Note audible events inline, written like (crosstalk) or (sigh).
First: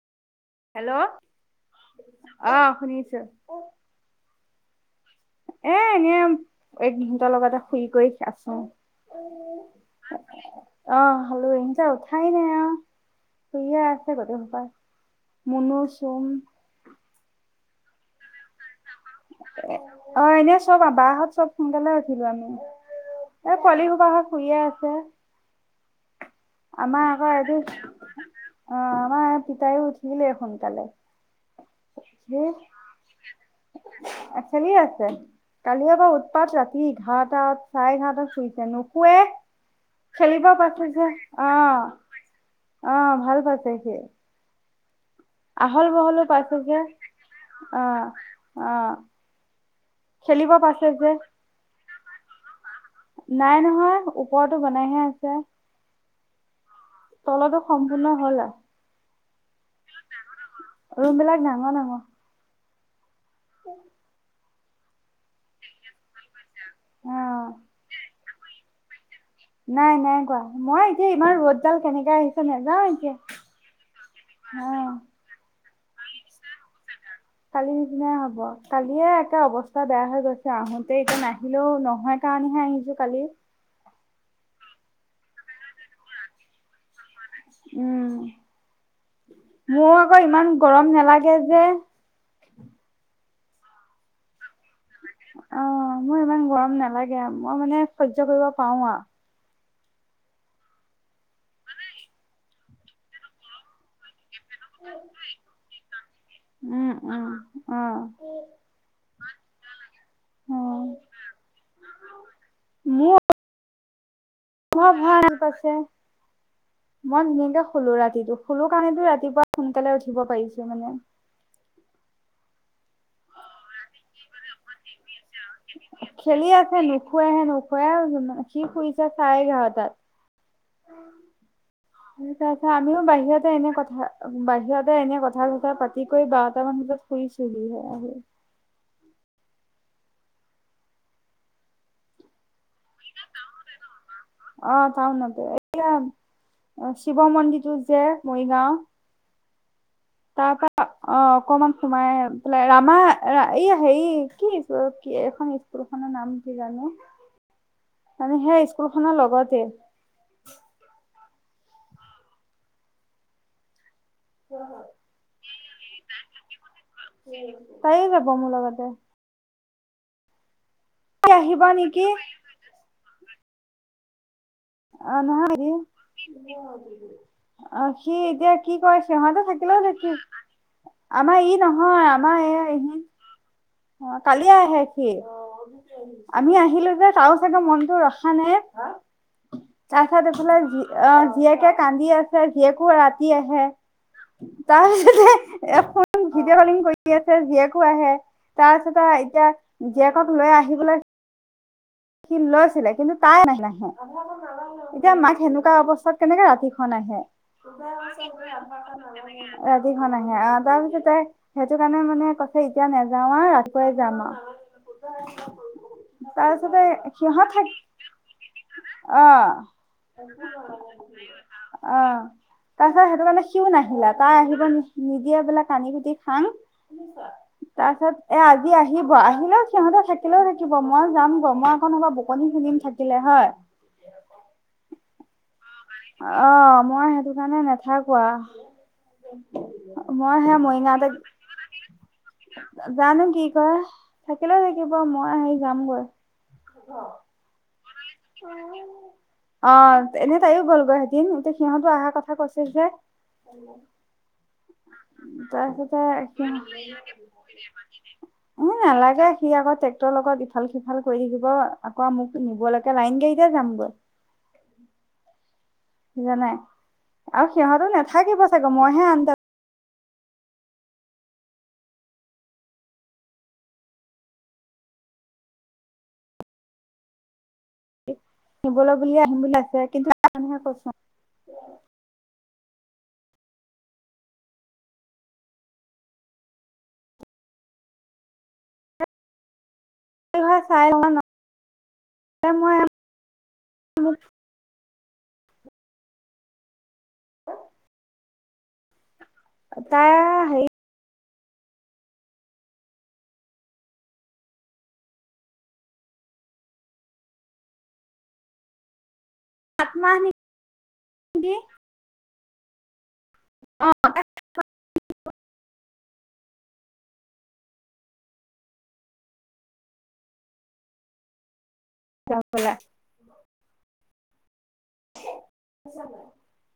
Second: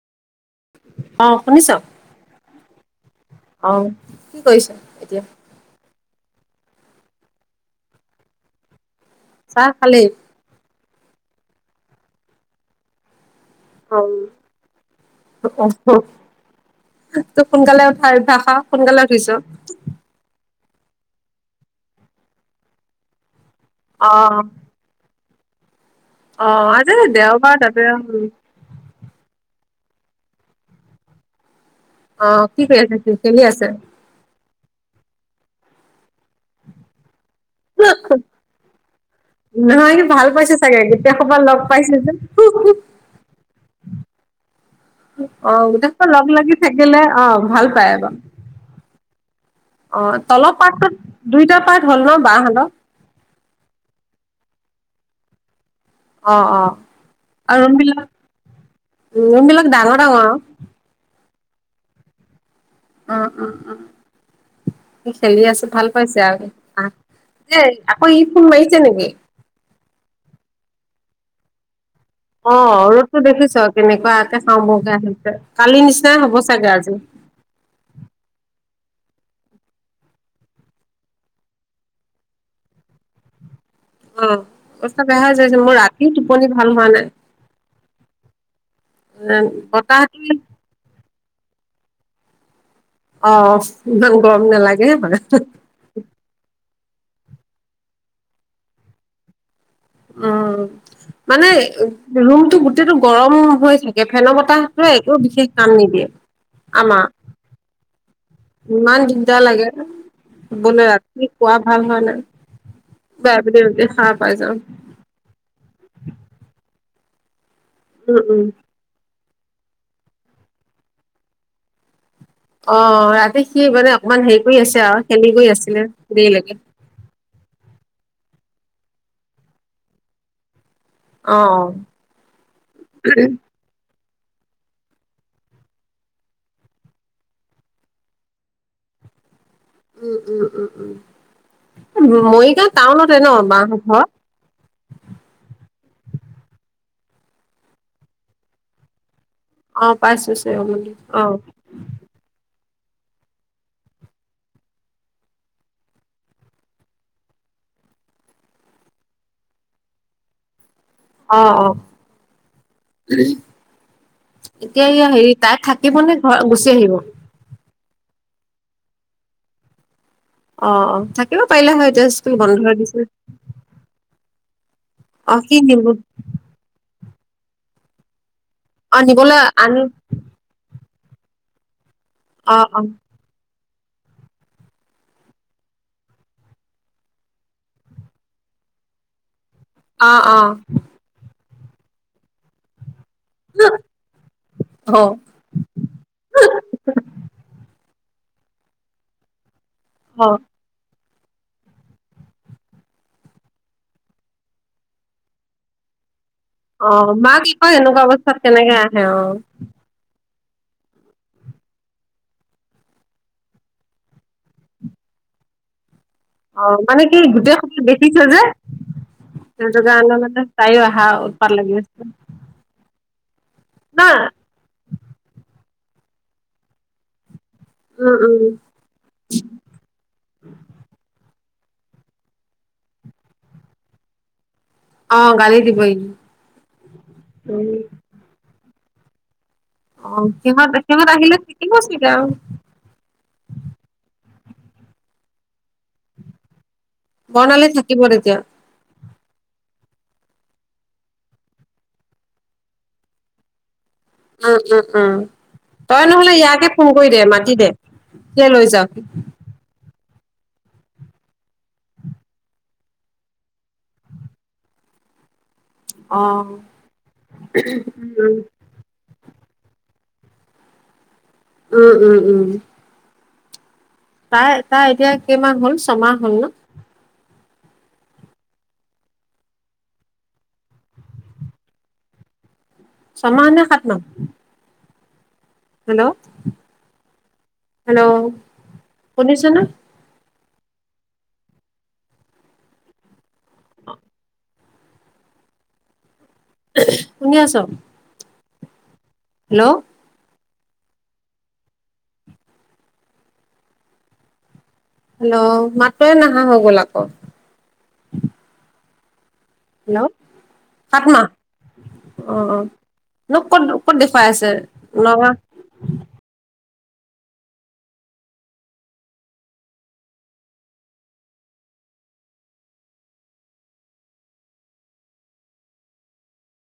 Hello অ শুনিছ অ অ শুনিছো। কি কৰিছ এতিয়া এ এনেই এহেতৰ লগতে শুই কৰি আছো। চাহ খালি? অ খালো (unintelligible) উঠাই নাই আও। শুইয়ে অ আছে গোটেই খোপাই, অ মুনো চুম। তোক সোনকালে উঠাই অভ্যাস আও সোনকালে উঠিছো। অ এনে চব বাহত চব সোনকালে উঠিলো আমি, এ পোৱালি হোপা অ সত শুইয়ে আছে। অ আজি আমাৰ আকৌ এইটো দেওবাৰ তাতে অ আমাৰ পিতায়ো উঠিলেই সোনকালে। অ সি কি কৰি আছে ত খেলি আছে খেলি আছে কালি অপা উৎপাত ৰাতি এঘাঁৰটা চাৰে এঘাৰটাত শুইছে নুশোৱে নহয় সি ভাল খেলিব পাইছে চাগে পাব যে গোটেই সোপা অ লগ পাইছে যে অ ভাল পাইছে সি অ আহল গোটেই খোপা বহলো পাইছে লাগি যে থাকিলে অ ভাল অ পায় আক অ অ খেলিব তলৰ পাইছে পাৰ্টটো যে দুইটা পাৰ্ট হ'ল ন বা হতৰ নাই নহয় ওপৰতো বনাইহে আছে অ অ তলতো আৰু ৰুম সম্পূৰ্ণ হ'ল আৰু বিলাক ৰুম বিলাক ডাঙৰ ডাঙৰ আও। ৰুম বিলাক ডাঙৰ ডাঙৰ। অ অ খেলি আছে ভাল পাইছে আও অ সি। আকৌ ই ফোন মাৰিছে নেকি? নাই নাই কোৱা, মই এতিয়া ইমান ৰ'দ ডাল অ ৰ'দতো দেখিছো কেনেকুৱাকে খাওঁ অ বওকে আহিছে। কালি নিচিনাই হ'ব চাগে আজিও। কালি নিচিনাই হব, কালিয়ে একে অৱস্থা বেয়া হৈ গৈছে আহোতেই, এতিয়া নাহিলেও নহয়। সেইকাৰণে হে আহিছোঁ কালি। অ অৱস্থা বেয়া হৈ আছে, মোৰ ৰাতি টোপনি ভাল হোৱা নাই। উম মোৰ বতাহটো আকৌ ইমান গৰম নেলাগে যে অ ইমান গৰম নেলাগে হয়। অ মোৰ ইমান গৰম নালাগে আ, মই মানে সহ্য কৰিব পাওঁ আও। অঁ মানে ৰুমতটো গোটেইটো গৰম হৈ থাকে ফেন বতাহটোৱে একো বিশেষ কাম নিদিয়ে, উম আমাৰ। উম অ ইমান দিগদাৰ লাগে, অ শুবলে ৰাতি শুৱা ভাল হোৱা নাই। বাব দেউ দে (unintelligible) বৰ ভাল পইছে মন নিদখ (unintelligible) শুলো উম ৰাতিটো উম শুলো কাৰণেতো ৰাতিপুৱা সোনকালে উঠিব পাৰিছো মানে। অ ৰাতি সি মানে অকমান হেৰি কৰি আছে আও। খেলি আছে নুশুৱে হে নুশুৱে সি শুইছে চাৰে এঘাৰটাত। অ স আছে আমিও বাহিৰতে এনে কথা। বাহিৰতে এনে কথা চথা পাতি কৰি বাৰট মান বিতৰত শুইছিলোহে আহি। উম উম উম উম মৰিগ অ চাওনতে এ (unintelligible) অ শিৱ মন্দিৰতটো যে মৰিগাঁও অ পাইছো তাৰপৰা চাগে অ অকণমান সমাই,। ৰামা এই হে কিুল কি এইখন স্কুল খনৰ নাম কি জানো (inaudible) (inaudible) মানে সেই স্কুল খনৰ লগতে আহ অ এতিয়া হেৰি তাই থাকিব নে ঘৰত গুচি আহিব তাই যাব মোলগতে (unintelligible) অ অ থাকিব আহিব পাৰিলে হয় এতিয়া নেকি স্কুল বন্ধ হৈ দিছে। (unintelligible) অ সি নহয় নিব (unintelligible) সি এতিয়া কি অ কয় নিবলৈ সিহঁতেো আনি থাকিলেও দেখি আমাৰ ই নহয়। ন আমাৰ অ এই অ অ কালিয় আহে সি, আমি আহিলো যে তো চাগে মনটো ৰখা নাই। অ তাৰ্ছা অ দেখালে অ জীয়েকে কান্দি আছে জীয়েকো ৰাতি। অ তাৰপিছতে এ ফোন ভিডিঅ' কলিং কৰি আছে। আহে তাৰ পিছতে এতিয়া অ জীয়েকক লৈ আহিবলৈ সি লৈছিলে কিন্তু তাই নাহ নাহে এতিয়া মাক সেনেকুৱা অৱস্থাত কেনেকে অ ৰাতিখন আহে মাক আকৌ এনেকুৱা অৱস্থাত কেনেকে আহে অ ৰাতিখন আহে। তাৰ পিছত তাই সেইটো কাৰণে মানে কৈছে এতিয়া নাযাও আৰু ৰাতিপুৱাই যাম আৰু, অ তাৰপিছতে মানে কি সিহঁত গোটেই থাক (unintelligible) দেখিছে যে। অ (unintelligible) তাই অহা উপাৰ লাগে অ আছে। সেইটো কাৰানে সিও নাহিলা নহয় তাই আহিব নিদিয়া বোলে কানি কুটি খাং তাৰ পিছত উম উম এ আজি আহিব আহিলেও সিহতে থাকিলেও থাকিব মই যাম। মই হব বুকনি সুনিম থাকিলে হয়। অ গালি দিব ই অ মই সেইটো কাৰণে উম নাথাক কোৱা অ মই সেয়া সিহঁত সিহঁত আহিলে থাকিব চাগে আৰু মৰিগাঁৱতে জানো কি কৰে থাকিলে থাকিব মই আহি যামগৈ। বনালে থাকিব এতিয়া অ এনে তাইও গ'লগৈ সেদিন এতিয়া সিহঁতো অহাৰ কথা কৈছে যে উম উম উম তাৰপিছতে তই নহলে সি ইয়াকে ফোন কৰি দে মাতি দে সিয়ে লৈ এ যাওক নালাগে সি আকৌ ট্ৰেক্টৰৰ লগত ইফাল সিফাল কৰি থাকিব আকৌ মোক নিব লাগে। এয়া লাইন কেইটা যাম গৈ অ বুজানাই আৰু সিহঁতো উম নাথাকিব চাগে মইহে আন। উম উম উম তাই তাৰ এতিয়া কেইমাহ হল ছমাহ হ'ল ন নিবলৈ বুলিয় আহিম বুলি ভাইছে কিন্তু তহে কৈচোন। (unintelligible) চামা নে সাত মা (unintelligible) হেল্ল' হেল্ল' শুনিছে নে চাই ন মই অ শুনি আছ হেল্ল' তাই সেই হেল্ল' মাতটোৱে নাহা হৈ গ'ল আকৌ সাত হেল্ল' মাহ সাত ন নেকি অ অ মোক ক'ত অ ক'ত দেখুৱাই আছে নগাঁও (unintelligible) (unintelligible)